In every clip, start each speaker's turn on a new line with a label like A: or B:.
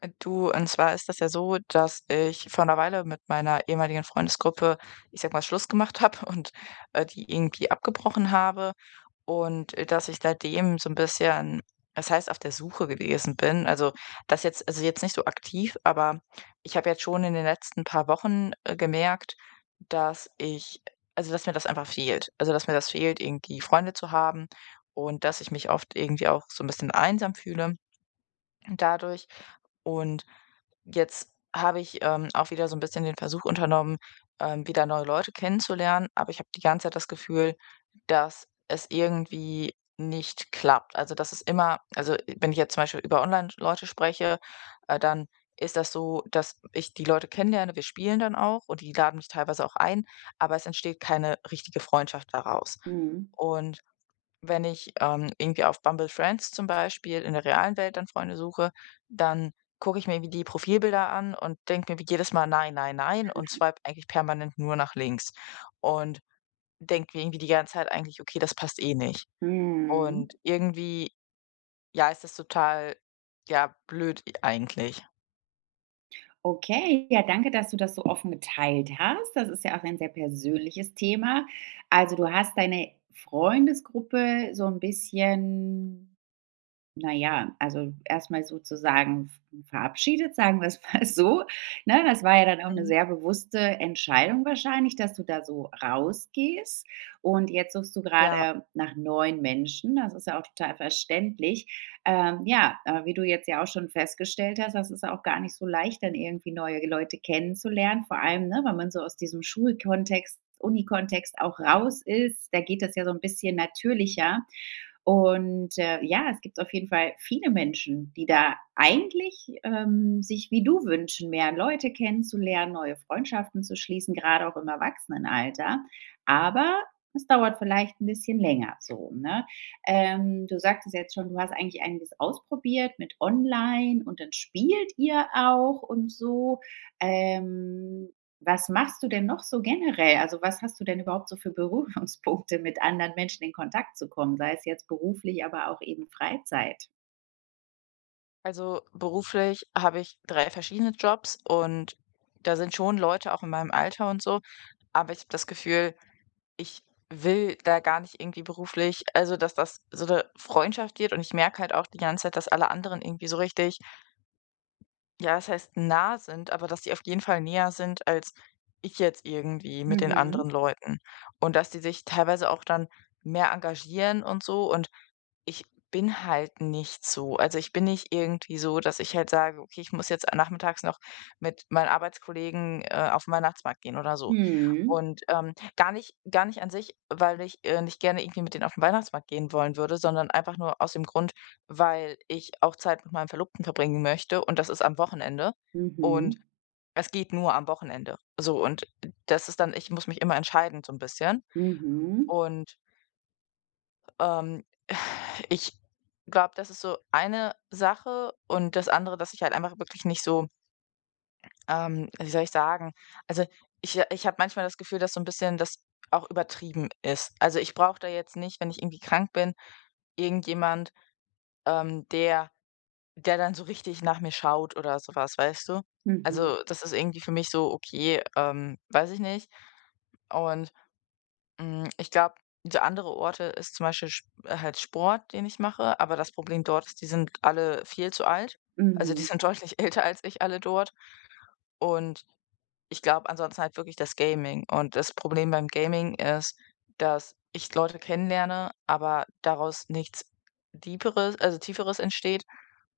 A: Du, und zwar ist das ja so, dass ich vor einer Weile mit meiner ehemaligen Freundesgruppe, ich sag mal, Schluss gemacht habe und die irgendwie abgebrochen habe und dass ich seitdem so ein bisschen, das heißt, auf der Suche gewesen bin. Also das jetzt, also jetzt nicht so aktiv, aber ich habe jetzt schon in den letzten paar Wochen gemerkt, dass ich, also dass mir das einfach fehlt. Also dass mir das fehlt, irgendwie Freunde zu haben, und dass ich mich oft irgendwie auch so ein bisschen einsam fühle dadurch. Und jetzt habe ich, auch wieder so ein bisschen den Versuch unternommen, wieder neue Leute kennenzulernen, aber ich habe die ganze Zeit das Gefühl, dass es irgendwie nicht klappt. Also, dass es immer wenn ich jetzt zum Beispiel über online Leute spreche, dann ist das so, dass ich die Leute kennenlerne, wir spielen dann auch und die laden mich teilweise auch ein, aber es entsteht keine richtige Freundschaft daraus.
B: Mhm.
A: Und wenn ich, irgendwie auf Bumble Friends zum Beispiel in der realen Welt dann Freunde suche, dann gucke ich mir irgendwie die Profilbilder an und denke mir wie jedes Mal: „Nein, nein, nein“ und swipe eigentlich permanent nur nach links und denke mir irgendwie die ganze Zeit eigentlich: „Okay, das passt eh nicht.“
B: Mhm.
A: Und irgendwie, ja, ist das total, ja, blöd i eigentlich.
B: Okay, ja, danke, dass du das so offen geteilt hast. Das ist ja auch ein sehr persönliches Thema. Also, du hast deine Freundesgruppe so ein bisschen. Na ja, also erstmal sozusagen verabschiedet, sagen wir es mal so, ne? Das war ja dann auch eine
A: Mhm.
B: sehr bewusste Entscheidung wahrscheinlich, dass du da so rausgehst, und jetzt suchst du
A: Ja,
B: gerade nach neuen Menschen. Das ist ja auch total verständlich. Ja, aber wie du jetzt ja auch schon festgestellt hast, das ist auch gar nicht so leicht, dann irgendwie neue Leute kennenzulernen, vor allem, ne, wenn man so aus diesem Schulkontext, Unikontext auch raus ist, da geht das ja so ein bisschen natürlicher. Und, ja, es gibt auf jeden Fall viele Menschen, die da eigentlich, sich wie du wünschen, mehr Leute kennenzulernen, neue Freundschaften zu schließen, gerade auch im Erwachsenenalter. Aber es dauert vielleicht ein bisschen länger so, ne? Du sagtest jetzt schon, du hast eigentlich einiges ausprobiert mit online und dann spielt ihr auch und so. Ähm, Was machst du denn noch so generell? Also, was hast du denn überhaupt so für Berührungspunkte, mit anderen Menschen in Kontakt zu kommen, sei es jetzt beruflich, aber auch eben Freizeit?
A: also beruflich habe ich 3 verschiedene Jobs und da sind schon Leute auch in meinem Alter und so, aber ich habe das Gefühl. Ich will da gar nicht irgendwie beruflich, also, dass das so eine Freundschaft wird, und ich merke halt auch die ganze Zeit, dass alle anderen irgendwie so richtig, ja, was heißt nah sind, aber dass die auf jeden Fall näher sind als ich jetzt irgendwie mit den
B: Mhm.
A: anderen Leuten. Und dass die sich teilweise auch dann mehr engagieren und so, und ich bin halt nicht so. Also, ich bin nicht irgendwie so, dass ich halt sage: „Okay, ich muss jetzt nachmittags noch mit meinen Arbeitskollegen, auf 'n Weihnachtsmarkt gehen“ oder so.
B: Mhm.
A: Und, gar nicht an sich, weil ich, nicht gerne irgendwie mit denen auf den Weihnachtsmarkt gehen wollen würde, sondern einfach nur aus dem Grund, weil ich auch Zeit mit meinem Verlobten verbringen möchte, und das ist am Wochenende.
B: Mhm.
A: Und es geht nur am Wochenende. So, und das ist dann, ich muss mich immer entscheiden so ein bisschen.
B: Mhm.
A: Und ähm, ich glaube, das ist so eine Sache, und das andere, dass ich halt einfach wirklich nicht so, wie soll ich sagen, also, ich habe manchmal das Gefühl, dass so ein bisschen das auch übertrieben ist. Also, ich brauche da jetzt nicht, wenn ich irgendwie krank bin, irgendjemand, ähm, der der dann so richtig nach mir schaut oder so was, weißt du?
B: Mhm.
A: Also, das ist irgendwie für mich so: „Okay, weiß ich nicht.“ Und ich glaube, so andere Orte ist zum Beispiel Sp halt Sport, den ich mache, aber das Problem dort ist, die sind alle viel zu alt. Also, die
B: Mhm.
A: sind deutlich älter als ich alle dort, und ich glaube ansonsten halt wirklich das Gaming. Und das Problem beim Gaming ist, dass ich Leute kennenlerne, aber daraus nichts Deeperes, also Tieferes entsteht,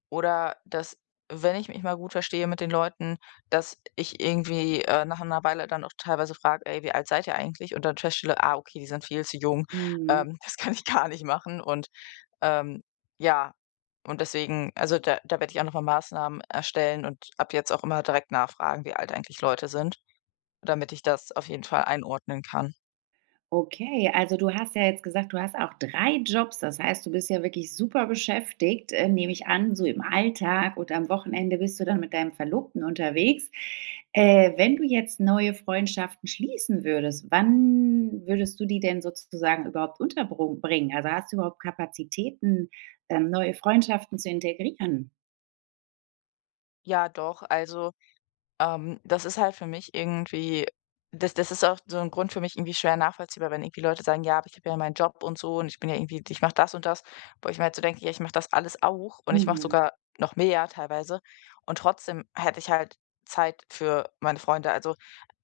A: oder dass, wenn ich mich mal gut verstehe mit den Leuten, dass ich irgendwie, nach einer Weile dann auch teilweise frage: „Ey, wie alt seid ihr eigentlich?“ Und dann feststelle: „Ah, okay, die sind viel zu jung.
B: Mhm.
A: Das kann ich gar nicht machen.“ Und, ähm, ja, und deswegen also da werde ich auch noch mal Maßnahmen erstellen und ab jetzt auch immer direkt nachfragen, wie alt eigentlich Leute sind, damit ich das auf jeden Fall einordnen kann.
B: Okay, also du hast ja jetzt gesagt, du hast auch 3 Jobs. Das heißt, du bist ja wirklich super beschäftigt, nehme ich an, so im Alltag, und am Wochenende bist du dann mit deinem Verlobten unterwegs. Wenn du jetzt neue Freundschaften schließen würdest, wann würdest du die denn sozusagen überhaupt unterbringen? Also, hast du überhaupt Kapazitäten, neue Freundschaften zu integrieren?
A: Ja, doch, also, das ist halt für mich irgendwie, das ist auch so ein Grund für mich irgendwie schwer nachvollziehbar, wenn irgendwie Leute sagen: „Ja, aber ich habe ja meinen Job und so, und ich bin ja irgendwie, ich mache das und das.“ Wo ich mir halt so denke: „Ja, ich mache das alles auch und ich mache
B: Mhm.
A: sogar noch mehr teilweise, und trotzdem hätte ich halt Zeit für meine Freunde.“ Also,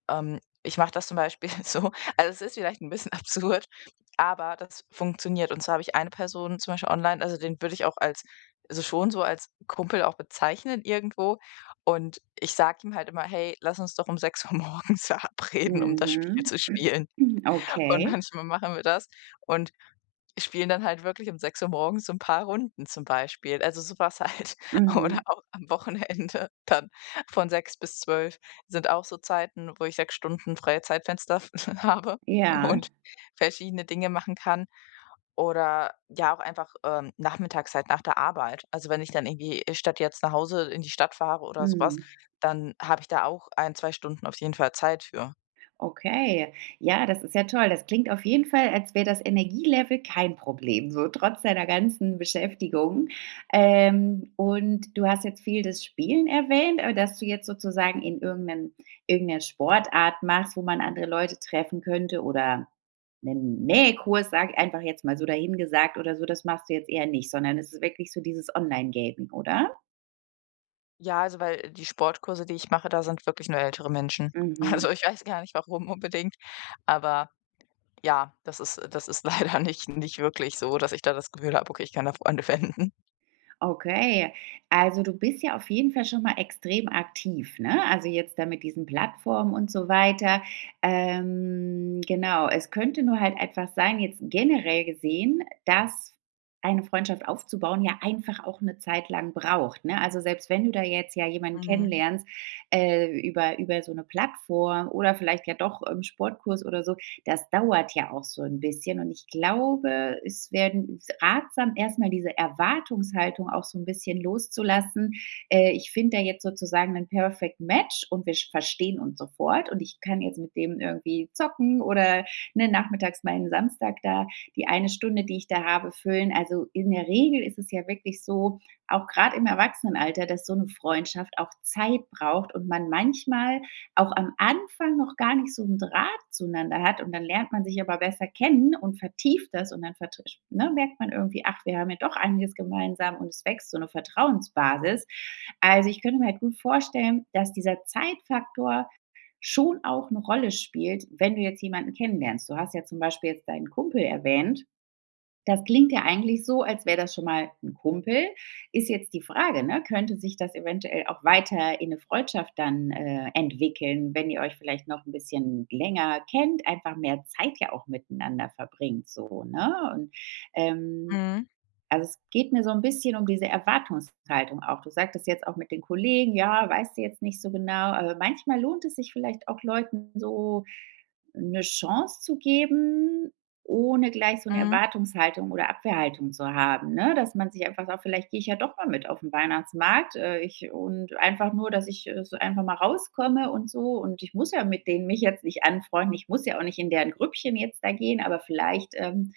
A: Ich mache das zum Beispiel so, also, es ist vielleicht ein bisschen absurd, aber das funktioniert. Und zwar habe ich eine Person zum Beispiel online, also, den würde ich auch als, also, schon so als Kumpel auch bezeichnen irgendwo. Und ich sage ihm halt immer: „Hey, lass uns doch um 6 Uhr morgens verabreden, um das Spiel
B: Mhm.
A: zu spielen.“ Und
B: Okay.
A: manchmal machen wir das. Und spielen dann halt wirklich um 6 Uhr morgens so 'n paar Runden zum Beispiel. Also, sowas halt. Oder
B: Mhm.
A: auch am Wochenende dann von 6 bis 12 sind auch so Zeiten, wo ich 6 Stunden freie Zeitfenster habe
B: Ja.
A: und verschiedene Dinge machen kann. Oder ja, auch einfach, nachmittags halt nach der Arbeit. Also, wenn ich dann irgendwie statt jetzt nach Hause in die Stadt fahre oder sowas,
B: Mhm.
A: dann habe ich da auch ein, zwei Stunden auf jeden Fall Zeit für.
B: Okay, ja, das ist ja toll. Das klingt auf jeden Fall, als wäre das Energielevel kein Problem, so trotz deiner ganzen Beschäftigung. Und du hast jetzt viel das Spielen erwähnt, aber dass du jetzt sozusagen in irgendeinem, irgendeiner Sportart machst, wo man andere Leute treffen könnte, oder einen Nähkurs, sag ich einfach jetzt mal so dahingesagt oder so, das machst du jetzt eher nicht, sondern es ist wirklich so dieses Online-Gaming, oder?
A: Ja, also, weil die Sportkurse, die ich mache, da sind wirklich nur ältere Menschen. Also,
B: Mhm.
A: ich weiß gar nicht, warum unbedingt, aber ja, das ist, das ist leider nicht wirklich so, dass ich da das Gefühl habe: „Okay, ich kann da Freunde wenden.“
B: Okay, also du bist ja auf jeden Fall schon mal extrem aktiv, ne? Also jetzt da mit diesen Plattformen und so weiter. Genau, es könnte nur halt einfach sein, jetzt generell gesehen, dass eine Freundschaft aufzubauen ja einfach auch eine Zeit lang braucht, ne? Also selbst wenn du da jetzt ja jemanden
A: Mhm.
B: kennenlernst, über so eine Plattform oder vielleicht ja doch im Sportkurs oder so, das dauert ja auch so ein bisschen, und ich glaube, es werden ratsam, erstmal diese Erwartungshaltung auch so ein bisschen loszulassen. Ich finde da jetzt sozusagen ein Perfect Match und wir sch verstehen uns sofort und ich kann jetzt mit dem irgendwie zocken, oder, ne, nachmittags meinen Samstag da die eine Stunde, die ich da habe, füllen. Also, in der Regel ist es ja wirklich so, auch gerade im Erwachsenenalter, dass so eine Freundschaft auch Zeit braucht und man manchmal auch am Anfang noch gar nicht so einen Draht zueinander hat und dann lernt man sich aber besser kennen und vertieft das und dann vertrisch, ne, merkt man irgendwie: „Ach, wir haben ja doch einiges gemeinsam“, und es wächst so eine Vertrauensbasis. Also, ich könnte mir halt gut vorstellen, dass dieser Zeitfaktor schon auch eine Rolle spielt, wenn du jetzt jemanden kennenlernst. Du hast ja zum Beispiel jetzt deinen Kumpel erwähnt. Das klingt ja eigentlich so, als wäre das schon mal ein Kumpel. Ist jetzt die Frage, ne, könnte sich das eventuell auch weiter in eine Freundschaft dann, entwickeln, wenn ihr euch vielleicht noch ein bisschen länger kennt, einfach mehr Zeit ja auch miteinander verbringt so, ne? Und, ähm
A: Mhm.
B: also, es geht mir so ein bisschen um diese Erwartungshaltung auch. Du sagtest jetzt auch mit den Kollegen: „Ja, weißt du jetzt nicht so genau.“ Aber manchmal lohnt es sich vielleicht auch Leuten so eine Chance zu geben, ohne gleich so eine
A: Mhm.
B: Erwartungshaltung oder Abwehrhaltung zu haben, ne? Dass man sich einfach sagt: „Vielleicht gehe ich ja doch mal mit auf den Weihnachtsmarkt, ich und einfach nur, dass ich, so einfach mal rauskomme und so, und ich muss ja mit denen mich jetzt nicht anfreunden. Ich muss ja auch nicht in deren Grüppchen jetzt da gehen, aber vielleicht,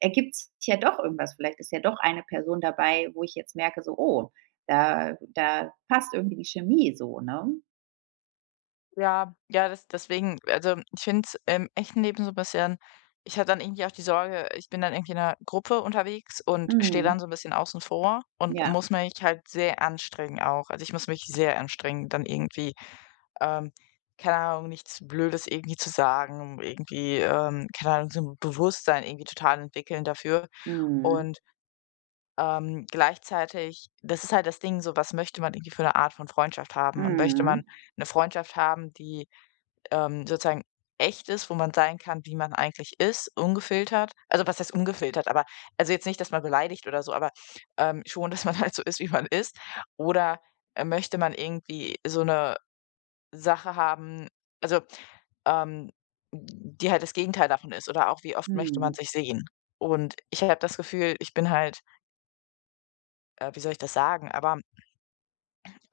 B: ergibt sich ja doch irgendwas. Vielleicht ist ja doch eine Person dabei, wo ich jetzt merke, so, oh, da passt irgendwie die Chemie so, ne?
A: Ja, ja, das deswegen, also, ich finde es im echten Leben so 'n bisschen, ich habe dann irgendwie auch die Sorge, ich bin dann irgendwie in 'ner Gruppe unterwegs und stehe
B: Mhm.
A: dann so ein bisschen außen vor und
B: Ja.
A: muss mich halt sehr anstrengen auch. Also, ich muss mich sehr anstrengen, dann irgendwie ähm, keine Ahnung, nichts Blödes irgendwie zu sagen, um irgendwie, keine Ahnung, so ein Bewusstsein irgendwie total entwickeln dafür.
B: Mhm.
A: Und, gleichzeitig, das ist halt das Ding, so, was möchte man irgendwie für eine Art von Freundschaft haben? Und möchte man
B: Mhm.
A: eine Freundschaft haben, die, sozusagen echt ist, wo man sein kann, wie man eigentlich ist, ungefiltert? Also, was heißt ungefiltert, aber, also, jetzt nicht, dass man beleidigt oder so, aber, schon, dass man halt so ist, wie man ist. Oder, möchte man irgendwie so eine Sache haben, also, ähm, die halt das Gegenteil davon ist, oder auch wie oft möchte man
B: Mhm.
A: sich sehen? Und ich habe das Gefühl, ich bin halt, wie soll ich das sagen, aber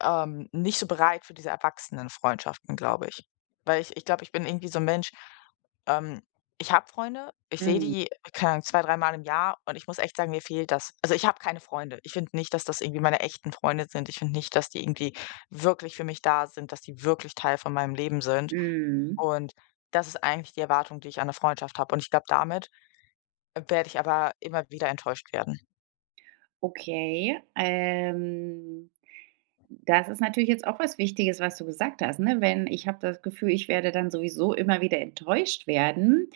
A: nicht so bereit für diese Erwachsenenfreundschaften, glaube ich. Weil ich glaube, ich bin irgendwie so ein Mensch, ähm, ich habe Freunde, ich sehe
B: Mhm.
A: die, keine Ahnung, 2, 3-mal im Jahr, und ich muss echt sagen, mir fehlt das. Also, ich habe keine Freunde. Ich finde nicht, dass das irgendwie meine echten Freunde sind. Ich finde nicht, dass die irgendwie wirklich für mich da sind, dass die wirklich Teil von meinem Leben sind.
B: Mhm.
A: Und das ist eigentlich die Erwartung, die ich an 'ne Freundschaft habe. Und ich glaube, damit werde ich aber immer wieder enttäuscht werden.
B: Okay, das ist natürlich jetzt auch was Wichtiges, was du gesagt hast, ne? Wenn ich habe das Gefühl, ich werde dann sowieso immer wieder enttäuscht werden.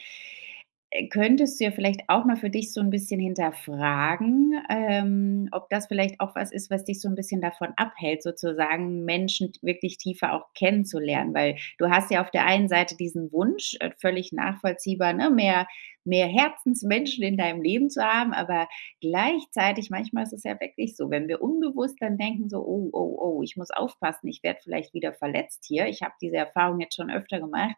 B: Könntest du ja vielleicht auch mal für dich so ein bisschen hinterfragen, ob das vielleicht auch was ist, was dich so ein bisschen davon abhält, sozusagen Menschen t wirklich tiefer auch kennenzulernen? Weil du hast ja auf der einen Seite diesen Wunsch, völlig nachvollziehbar, ne, mehr Herzensmenschen in deinem Leben zu haben, aber gleichzeitig manchmal ist es ja wirklich so, wenn wir unbewusst dann denken so: „Oh, oh, oh, ich muss aufpassen, ich werde vielleicht wieder verletzt hier. Ich habe diese Erfahrung jetzt schon öfter gemacht.“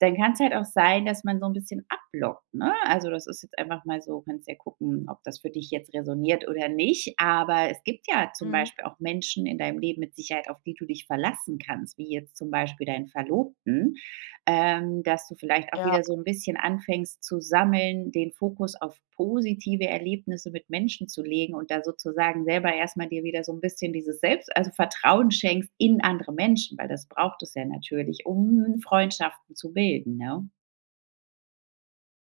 B: Dann kann es halt auch sein, dass man so ein bisschen Blog, ne? Also, das ist jetzt einfach mal so, kannst ja gucken, ob das für dich jetzt resoniert oder nicht. Aber es gibt ja zum
A: Mhm.
B: Beispiel auch Menschen in deinem Leben mit Sicherheit, auf die du dich verlassen kannst, wie jetzt zum Beispiel deinen Verlobten, dass du vielleicht auch
A: Ja.
B: wieder so ein bisschen anfängst zu sammeln, den Fokus auf positive Erlebnisse mit Menschen zu legen und da sozusagen selber erst mal dir wieder so ein bisschen dieses Selbst, also, Vertrauen schenkst in andere Menschen, weil das braucht es ja natürlich, um Freundschaften zu bilden, ne?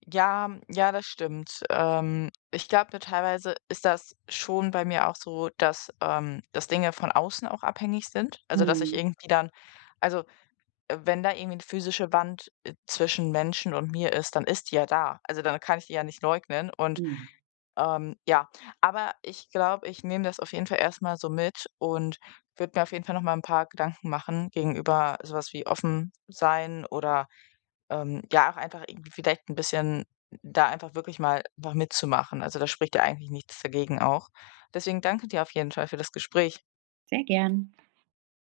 A: Ja, ja, das stimmt. Ich glaube, teilweise ist das schon bei mir auch so, dass Dinge von außen auch abhängig sind. Also, dass ich
B: Mhm.
A: irgendwie dann, also, wenn da irgendwie eine physische Wand zwischen Menschen und mir ist, dann ist die ja da. Also, dann kann ich die ja nicht leugnen. Und
B: Mhm.
A: ja, aber ich glaube, ich nehme das auf jeden Fall erstmal so mit und würde mir auf jeden Fall nochmal ein paar Gedanken machen gegenüber sowas wie offen sein oder ja, auch einfach irgendwie vielleicht ein bisschen da einfach wirklich mal einfach mitzumachen. Also, da spricht ja eigentlich nichts dagegen auch. Deswegen danke dir auf jeden Fall für das Gespräch.
B: Sehr gern.